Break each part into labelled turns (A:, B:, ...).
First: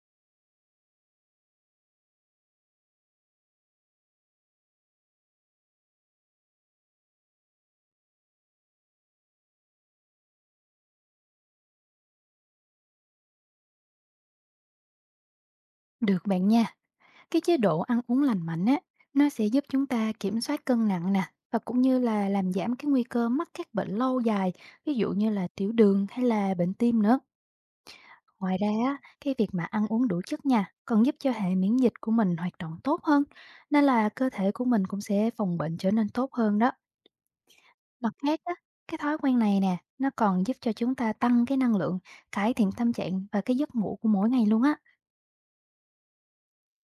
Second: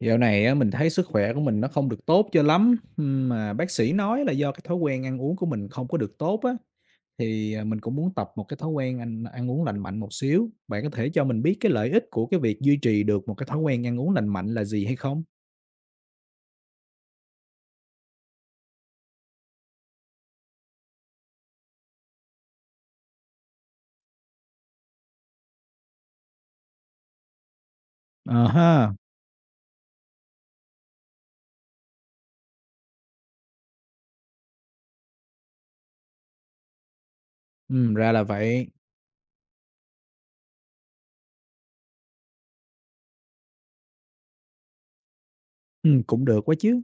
A: Dạo này á, mình thấy sức khỏe của mình nó không được tốt cho lắm, mà bác sĩ nói là do cái thói quen ăn uống của mình không có được tốt á, mình cũng muốn tập một cái thói quen ăn ăn uống lành mạnh một xíu. Bạn có thể cho mình biết cái lợi ích của cái việc duy trì được một cái thói quen ăn uống lành mạnh là gì hay không?
B: Được bạn nha, cái chế độ ăn uống lành mạnh á, nó sẽ giúp chúng ta kiểm soát cân nặng nè và cũng như là làm giảm cái nguy cơ mắc các bệnh lâu dài, ví dụ như là tiểu đường hay là bệnh tim nữa.
A: Ờ
B: Ngoài ra,
A: ha,
B: á, cái việc mà ăn uống đủ chất nha, còn giúp cho hệ miễn dịch của mình hoạt động tốt hơn, nên là cơ thể của mình cũng sẽ phòng bệnh trở nên tốt hơn đó. Mặt
A: ra là
B: khác á,
A: vậy,
B: cái thói quen này nè, nó còn giúp cho chúng ta tăng cái năng lượng, cải thiện tâm trạng và cái giấc ngủ của mỗi ngày luôn á.
A: cũng được quá chứ.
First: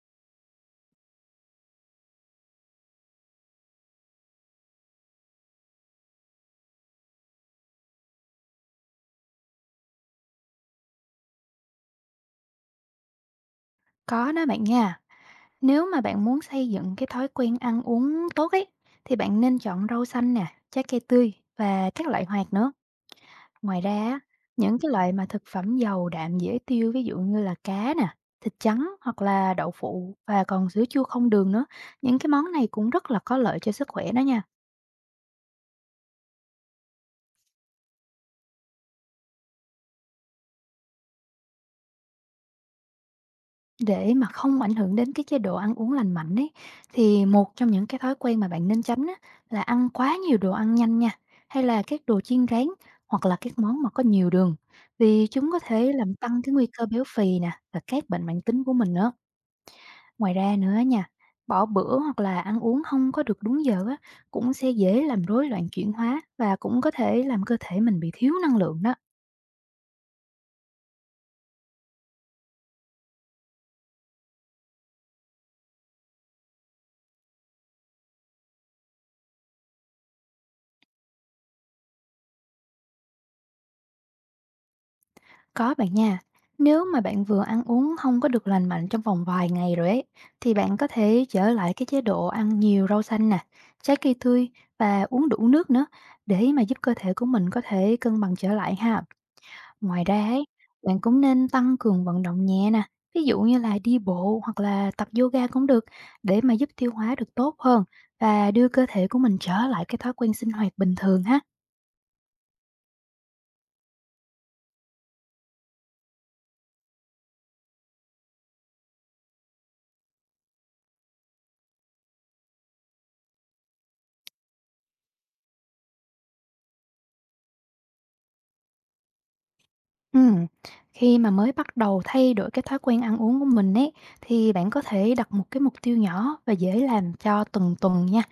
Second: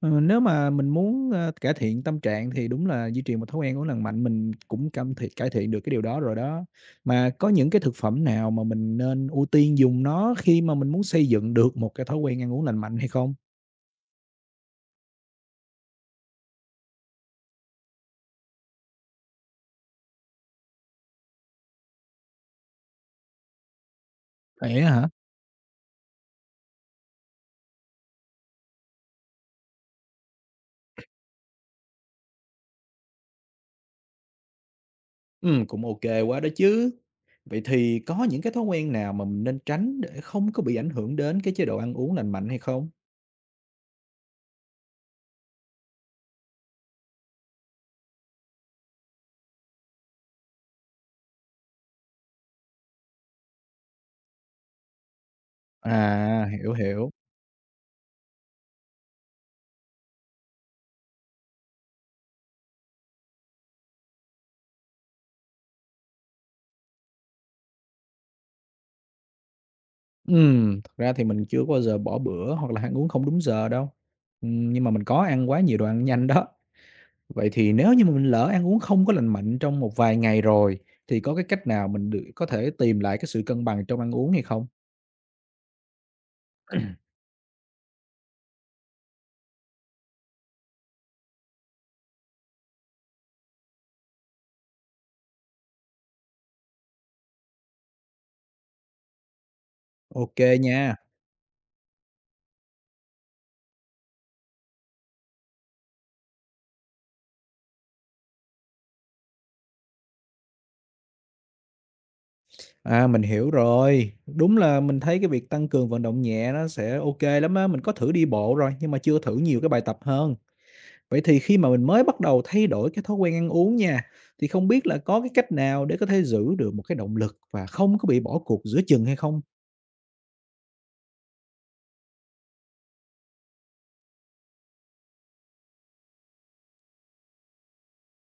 A: Ờ, nếu mà mình muốn cải thiện tâm trạng thì đúng là duy trì một thói quen uống lành mạnh, mình cũng cam thiện cải thiện được cái điều đó rồi đó. Mà có những cái thực phẩm nào mà mình nên ưu tiên dùng nó khi mà mình muốn xây dựng được một cái thói quen ăn uống lành mạnh hay không?
B: Có đó bạn nha. Nếu mà bạn muốn xây dựng cái thói quen ăn uống tốt ấy, thì bạn nên chọn rau xanh nè, trái cây tươi và các loại hạt nữa. Ngoài ra, á, những
A: Vậy
B: cái
A: á hả?
B: loại mà thực phẩm giàu đạm dễ tiêu, ví dụ như là cá nè, thịt trắng hoặc là đậu phụ và còn sữa chua không đường nữa. Những cái món này cũng rất là có lợi cho sức khỏe đó nha.
A: Cũng ok quá đó chứ. Vậy thì có những cái thói quen nào mà mình nên tránh để không có bị ảnh hưởng đến cái chế độ ăn uống lành mạnh hay không?
B: Để mà không ảnh hưởng đến cái chế độ ăn uống lành mạnh ấy, thì một trong những cái thói quen mà bạn nên tránh á, là ăn quá nhiều đồ ăn nhanh nha, hay là các đồ chiên rán, hoặc là các món mà có nhiều đường, vì chúng có thể làm tăng
A: À.
B: cái nguy
A: Hiểu,
B: cơ béo
A: hiểu.
B: phì nè và các bệnh mãn tính của mình nữa. Ngoài ra nữa nha, bỏ bữa hoặc là ăn uống không có được đúng giờ á, cũng sẽ dễ làm rối loạn chuyển hóa và cũng có thể làm cơ thể mình bị thiếu năng lượng đó.
A: Thật ra thì mình chưa có bao giờ bỏ bữa hoặc là ăn uống không đúng giờ đâu, nhưng mà mình có ăn quá nhiều đồ ăn nhanh đó. Vậy thì nếu như mà mình lỡ ăn uống không có lành mạnh trong một vài ngày rồi, thì có cái cách nào mình được có thể tìm lại cái sự cân bằng trong ăn uống hay không?
B: Có bạn nha. Nếu mà bạn vừa ăn uống không có được lành mạnh trong vòng vài ngày rồi ấy, thì bạn có thể trở lại cái chế độ ăn nhiều rau xanh nè, trái cây tươi và uống đủ nước nữa, để mà giúp cơ thể của mình có thể cân bằng trở lại ha. Ngoài ra ấy,
A: OK nha,
B: bạn cũng nên tăng cường vận động nhẹ nè, ví dụ như là đi bộ hoặc là tập yoga cũng được, để mà giúp tiêu hóa được tốt hơn và đưa cơ thể của mình trở lại cái thói quen sinh hoạt bình thường ha.
A: à, mình hiểu rồi. Đúng là mình thấy cái việc tăng cường vận động nhẹ nó sẽ OK lắm á, mình có thử đi bộ rồi, nhưng mà chưa thử nhiều cái bài tập hơn. Vậy thì khi mà mình mới bắt đầu thay đổi cái thói quen ăn uống nha, thì không biết là có cái cách nào để có thể giữ được một cái động lực và không có bị bỏ cuộc giữa chừng hay không?
B: Ừm, Khi mà mới bắt đầu thay đổi cái thói quen ăn uống của mình ấy, thì bạn có thể đặt một cái mục tiêu nhỏ và dễ làm cho từng tuần nha.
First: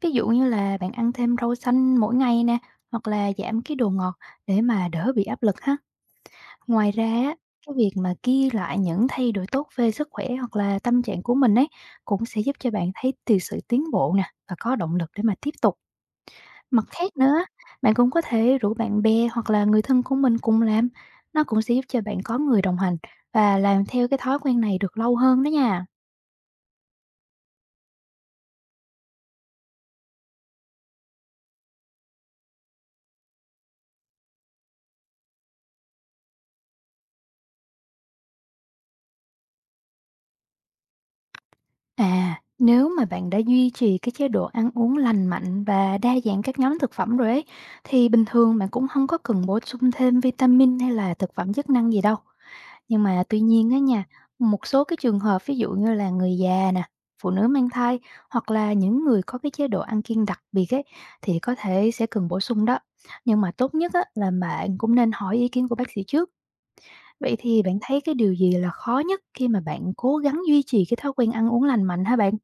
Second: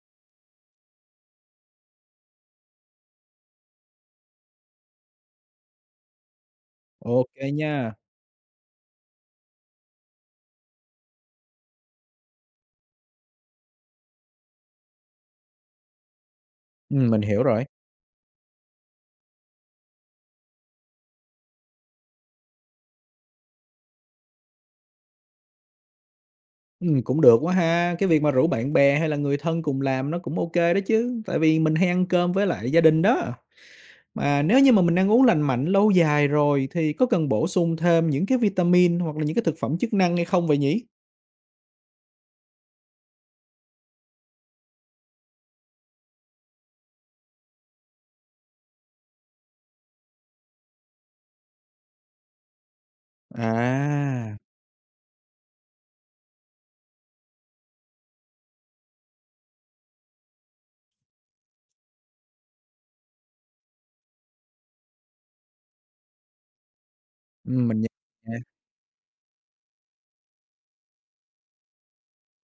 B: Ví dụ như là bạn ăn thêm rau xanh mỗi ngày nè, hoặc là giảm cái đồ ngọt để mà đỡ bị áp lực ha. Ngoài ra á,
A: Ok
B: cái việc
A: nha.
B: mà ghi lại những thay đổi tốt về sức khỏe hoặc là tâm trạng của mình ấy, cũng sẽ giúp cho bạn thấy từ sự tiến bộ nè và có động lực để mà tiếp tục. Mặt khác
A: Mình hiểu
B: nữa,
A: rồi.
B: bạn cũng có thể rủ bạn bè hoặc là người thân của mình cùng làm. Nó cũng sẽ giúp cho bạn có người đồng hành và làm theo cái thói quen này được lâu hơn đó nha.
A: Cũng được quá ha. Cái việc mà rủ bạn bè hay là người thân cùng làm nó cũng ok kê đó chứ, tại vì mình hay ăn cơm với lại gia đình đó. Mà nếu như mà mình ăn uống lành mạnh lâu dài rồi thì có cần bổ sung thêm những cái vitamin hoặc là những cái thực phẩm chức năng hay không vậy nhỉ?
B: À, nếu mà bạn đã duy trì cái chế độ ăn uống lành mạnh và đa dạng các nhóm thực phẩm rồi ấy, thì bình thường bạn cũng không có cần bổ sung thêm vitamin hay là thực phẩm chức năng gì đâu. Nhưng mà tuy nhiên á nha,
A: À,
B: một số cái trường hợp ví dụ như là người già nè, phụ nữ mang thai hoặc là những người có cái chế độ ăn kiêng đặc biệt ấy, thì có thể sẽ cần bổ sung đó. Nhưng mà tốt nhất á, là bạn cũng nên hỏi ý kiến của bác sĩ trước. Vậy thì bạn
A: mình nh
B: thấy cái điều gì là khó nhất khi mà bạn cố gắng duy trì cái thói quen ăn uống lành mạnh hả bạn?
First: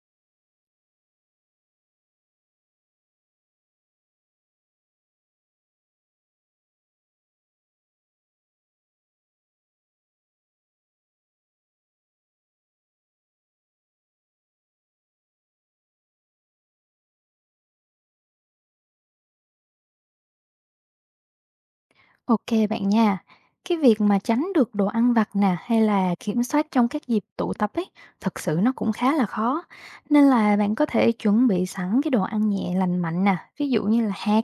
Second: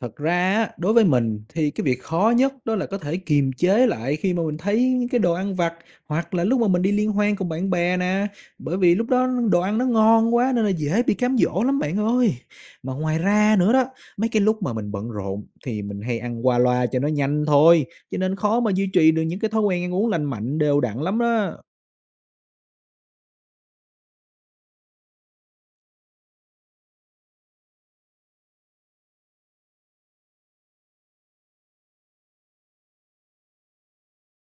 A: thật ra á, đối với mình thì cái việc khó nhất đó là có thể kiềm chế lại khi mà mình thấy những cái đồ ăn vặt hoặc là lúc mà mình đi liên hoan cùng bạn bè nè, bởi vì lúc đó đồ ăn nó ngon quá nên là dễ bị cám dỗ lắm bạn ơi. Mà ngoài ra nữa đó, mấy cái lúc mà mình bận rộn thì mình hay ăn qua loa cho nó nhanh thôi, cho nên khó mà duy trì được những cái thói quen ăn uống lành mạnh đều đặn lắm đó.
B: Ok bạn nha. Cái việc mà tránh được đồ ăn vặt nè hay là kiểm soát trong các dịp tụ tập ấy, thật sự nó cũng khá là khó. Nên là bạn có thể chuẩn bị sẵn cái đồ ăn nhẹ lành mạnh nè, ví dụ như là hạt,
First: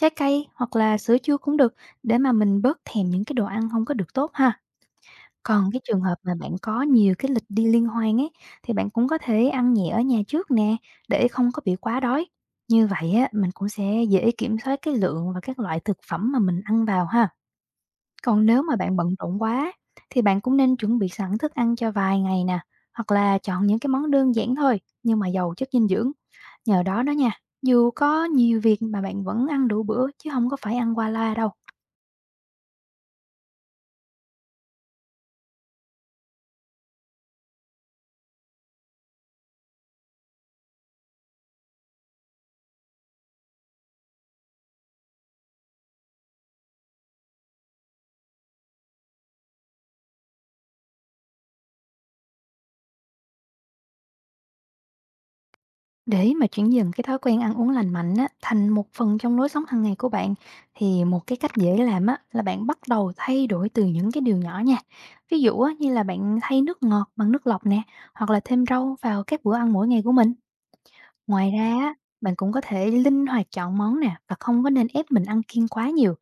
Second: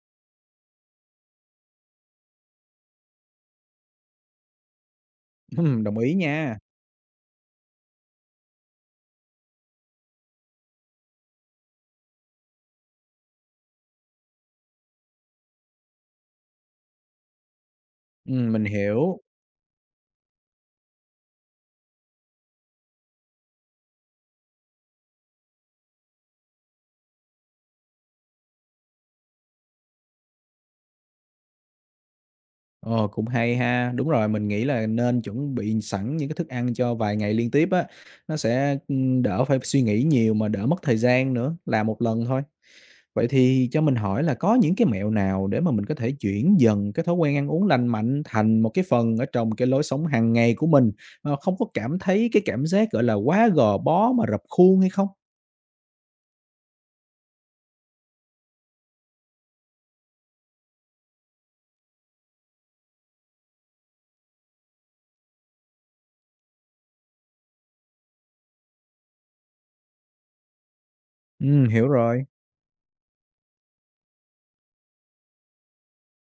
B: trái cây hoặc là sữa chua cũng được, để mà mình bớt thèm những cái đồ ăn không có được tốt ha. Còn cái
A: Đồng
B: trường
A: ý
B: hợp mà bạn
A: nha.
B: có nhiều cái lịch đi liên hoan ấy, thì bạn cũng có thể ăn nhẹ ở nhà trước nè, để không có bị quá đói. Như vậy á, mình cũng sẽ dễ kiểm soát cái lượng và các loại thực phẩm mà mình ăn vào ha. Còn nếu
A: Mình
B: mà bạn bận
A: hiểu.
B: rộn quá, thì bạn cũng nên chuẩn bị sẵn thức ăn cho vài ngày nè, hoặc là chọn những cái món đơn giản thôi nhưng mà giàu chất dinh dưỡng. Nhờ đó đó nha, dù có nhiều việc mà bạn vẫn ăn đủ bữa chứ không có phải ăn qua loa đâu.
A: Ồ, cũng hay ha. Đúng rồi, mình nghĩ là nên chuẩn bị sẵn những cái thức ăn cho vài ngày liên tiếp á, nó sẽ đỡ phải suy nghĩ nhiều mà đỡ mất thời gian nữa, làm một lần thôi. Vậy thì cho mình hỏi là có những cái mẹo nào để mà mình có thể chuyển dần cái thói quen ăn uống lành mạnh thành một cái phần ở trong cái lối sống hàng ngày của mình, mà không có cảm thấy cái cảm giác, gọi là, quá gò bó mà rập khuôn hay không?
B: Để mà chuyển dần cái thói quen ăn uống lành mạnh á, thành một phần trong lối sống hàng ngày của bạn, thì một cái cách dễ làm á, là bạn bắt đầu thay đổi từ những cái điều nhỏ nha. Ví dụ á, như là bạn thay nước ngọt bằng nước lọc nè, hoặc là thêm rau vào các bữa ăn mỗi ngày của mình. Ngoài ra
A: Hiểu
B: á,
A: rồi.
B: bạn cũng có thể linh hoạt chọn món nè và không có nên ép mình ăn kiêng quá nhiều.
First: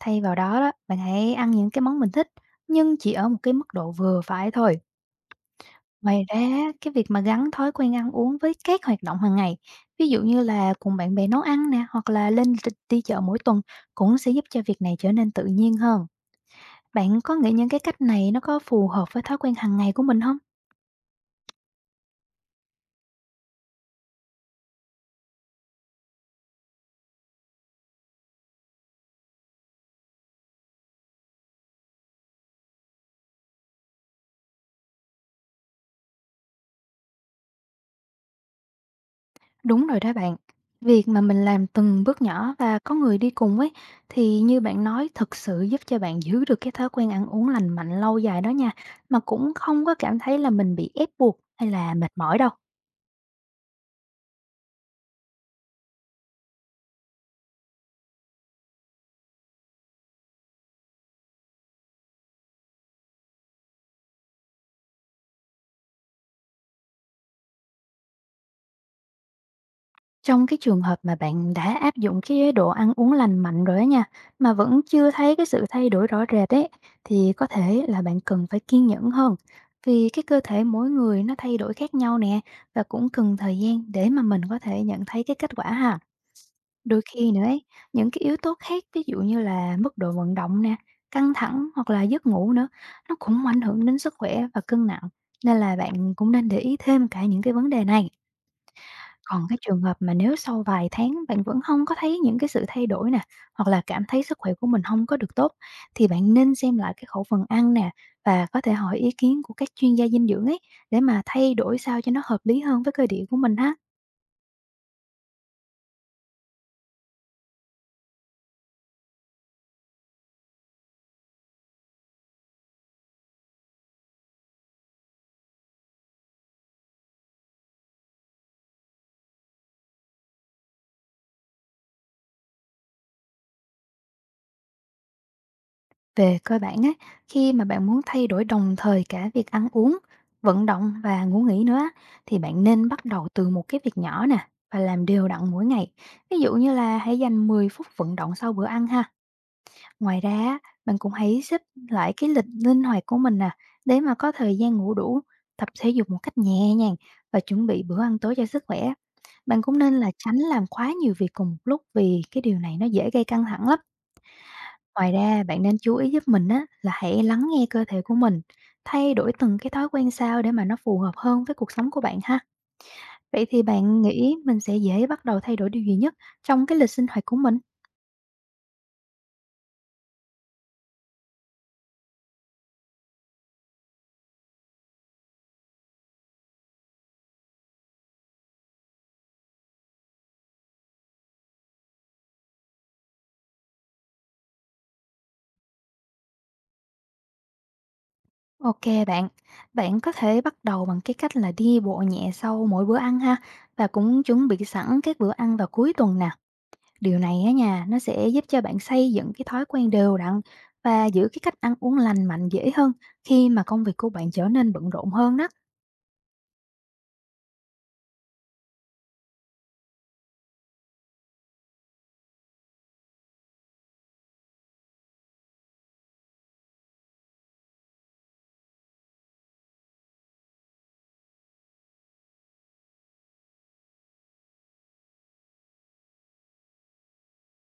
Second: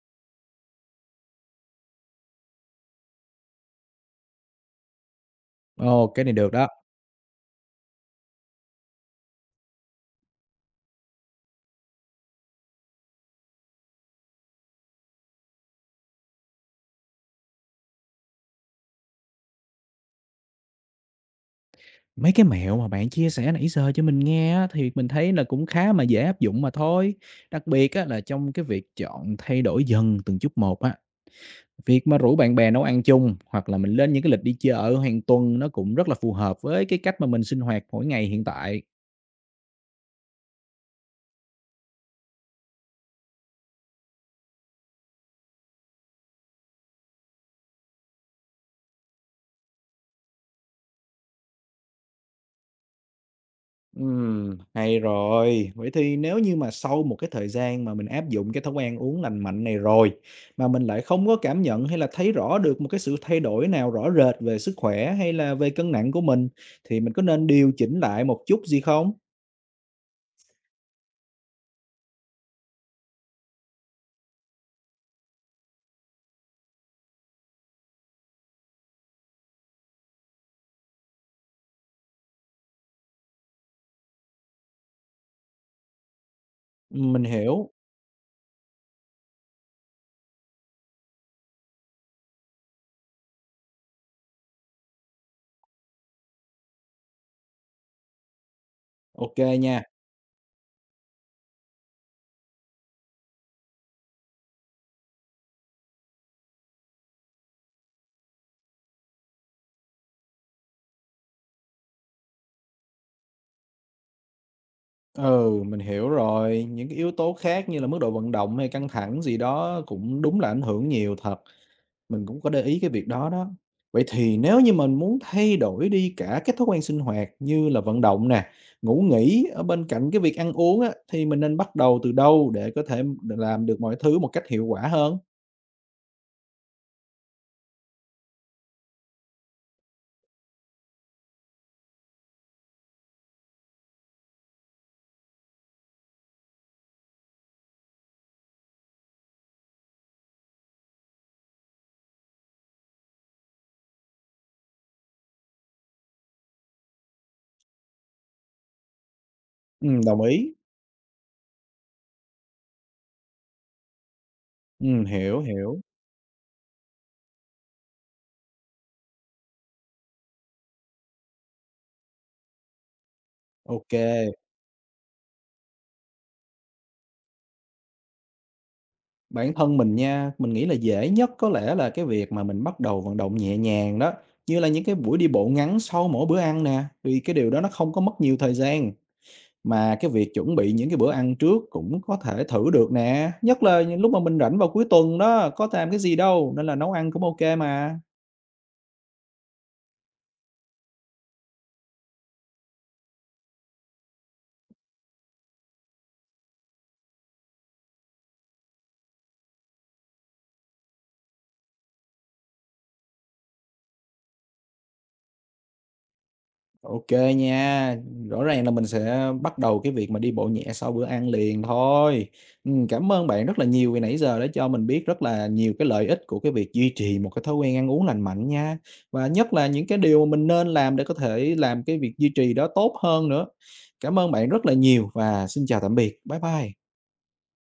B: Thay vào đó đó, bạn hãy ăn những cái món mình thích, nhưng chỉ ở một cái mức độ vừa phải thôi.
A: Ồ,
B: Ngoài
A: cái này
B: ra,
A: được đó.
B: á, cái việc mà gắn thói quen ăn uống với các hoạt động hàng ngày, ví dụ như là cùng bạn bè nấu ăn nè hoặc là lên đi đi chợ mỗi tuần, cũng sẽ giúp cho việc này trở nên tự nhiên hơn. Bạn có nghĩ những cái cách này nó có phù hợp với thói quen hàng ngày của mình không?
A: Mấy cái mẹo mà bạn chia sẻ nãy giờ cho mình nghe á, thì mình thấy là cũng khá mà dễ áp dụng mà thôi. Đặc biệt á, là trong cái việc chọn thay đổi dần từng chút một á. Việc mà rủ bạn bè nấu ăn chung hoặc là mình lên những cái lịch đi chợ hàng tuần nó cũng rất là phù hợp với cái cách mà mình sinh hoạt mỗi ngày hiện tại.
B: Đúng rồi đó bạn. Việc mà mình làm từng bước nhỏ và có người đi cùng ấy, thì như bạn nói, thực sự giúp cho bạn giữ được cái thói quen ăn uống lành mạnh lâu dài đó nha, mà cũng không có cảm thấy là mình bị ép buộc hay là mệt mỏi đâu.
A: Hay rồi. Vậy thì nếu như mà sau một cái thời gian mà mình áp dụng cái thói quen uống lành mạnh này rồi, mà mình lại không có cảm nhận hay là thấy rõ được một cái sự thay đổi nào rõ rệt về sức khỏe hay là về cân nặng của mình, thì mình có nên điều chỉnh lại một chút gì không?
B: Trong cái trường hợp mà bạn đã áp dụng cái chế độ ăn uống lành mạnh rồi á nha, mà vẫn chưa thấy cái sự thay đổi rõ rệt ấy, thì có thể là bạn cần phải kiên nhẫn hơn. Vì cái cơ thể mỗi người nó thay đổi khác nhau nè, và cũng cần thời gian để mà mình có thể nhận thấy cái kết quả ha. Đôi
A: Mình
B: khi nữa ấy,
A: hiểu.
B: những cái yếu tố khác ví dụ như là mức độ vận động nè, căng thẳng hoặc là giấc ngủ nữa, nó cũng ảnh hưởng đến sức khỏe và cân nặng. Nên là bạn cũng nên để ý thêm cả những cái vấn đề này.
A: OK
B: Còn cái trường
A: nha.
B: hợp mà nếu sau vài tháng bạn vẫn không có thấy những cái sự thay đổi nè, hoặc là cảm thấy sức khỏe của mình không có được tốt, thì bạn nên xem lại cái khẩu phần ăn nè, và có thể hỏi ý kiến của các chuyên gia dinh dưỡng ấy, để mà thay đổi sao cho nó hợp lý hơn với cơ địa của mình ha.
A: Ừ, mình hiểu rồi. Những cái yếu tố khác như là mức độ vận động hay căng thẳng gì đó cũng đúng là ảnh hưởng nhiều thật. Mình cũng có để ý cái việc đó đó. Vậy thì nếu như mình muốn thay đổi đi cả cái thói quen sinh hoạt như là vận động nè, ngủ nghỉ ở bên cạnh cái việc ăn uống á, thì mình nên bắt đầu từ đâu để có thể làm được mọi thứ một cách hiệu quả hơn?
B: Về cơ bản á, khi mà bạn muốn thay đổi đồng thời cả việc ăn uống, vận động và ngủ nghỉ nữa á, thì bạn nên bắt đầu từ một cái việc nhỏ nè, và làm đều đặn mỗi ngày. Ví dụ như là hãy dành 10 phút vận động sau bữa ăn ha. Ngoài ra á, bạn cũng hãy xếp lại cái lịch linh hoạt của mình nè, để mà có thời gian ngủ đủ, tập thể dục một cách nhẹ nhàng và chuẩn bị bữa ăn tối cho sức khỏe. Bạn cũng nên là
A: Đồng
B: tránh
A: ý.
B: làm quá nhiều việc cùng một lúc, vì cái điều này nó dễ gây căng thẳng lắm. Ngoài
A: Hiểu,
B: ra, bạn nên
A: hiểu.
B: chú ý giúp mình á, là hãy lắng nghe cơ thể của mình, thay đổi từng cái thói quen sao để mà nó phù hợp hơn với cuộc sống của bạn ha. Vậy thì
A: Ok,
B: bạn nghĩ mình sẽ dễ bắt đầu thay đổi điều gì nhất trong cái lịch sinh hoạt của mình?
A: bản thân mình nha, mình nghĩ là dễ nhất có lẽ là cái việc mà mình bắt đầu vận động nhẹ nhàng đó, như là những cái buổi đi bộ ngắn sau mỗi bữa ăn nè, vì cái điều đó nó không có mất nhiều thời gian. Mà cái việc chuẩn bị những cái bữa ăn trước cũng có thể thử được nè, nhất là những lúc mà mình rảnh vào cuối tuần đó, có làm cái gì đâu, nên là nấu ăn cũng ok mà.
B: Ok bạn, bạn có thể bắt đầu bằng cái cách là đi bộ nhẹ sau mỗi bữa ăn ha, và cũng chuẩn bị sẵn các bữa ăn vào cuối tuần nè. Điều này á nha, nó sẽ giúp cho bạn xây dựng cái thói quen đều đặn và giữ cái cách ăn uống lành mạnh dễ hơn khi mà công việc của bạn trở nên bận rộn hơn đó.
A: Ok nha, rõ ràng là mình sẽ bắt đầu cái việc mà đi bộ nhẹ sau bữa ăn liền thôi. Cảm ơn bạn rất là nhiều vì nãy giờ đã cho mình biết rất là nhiều cái lợi ích của cái việc duy trì một cái thói quen ăn uống lành mạnh nha, và nhất là những cái điều mà mình nên làm để có thể làm cái việc duy trì đó tốt hơn nữa. Cảm ơn bạn rất là nhiều và xin chào tạm biệt. Bye bye.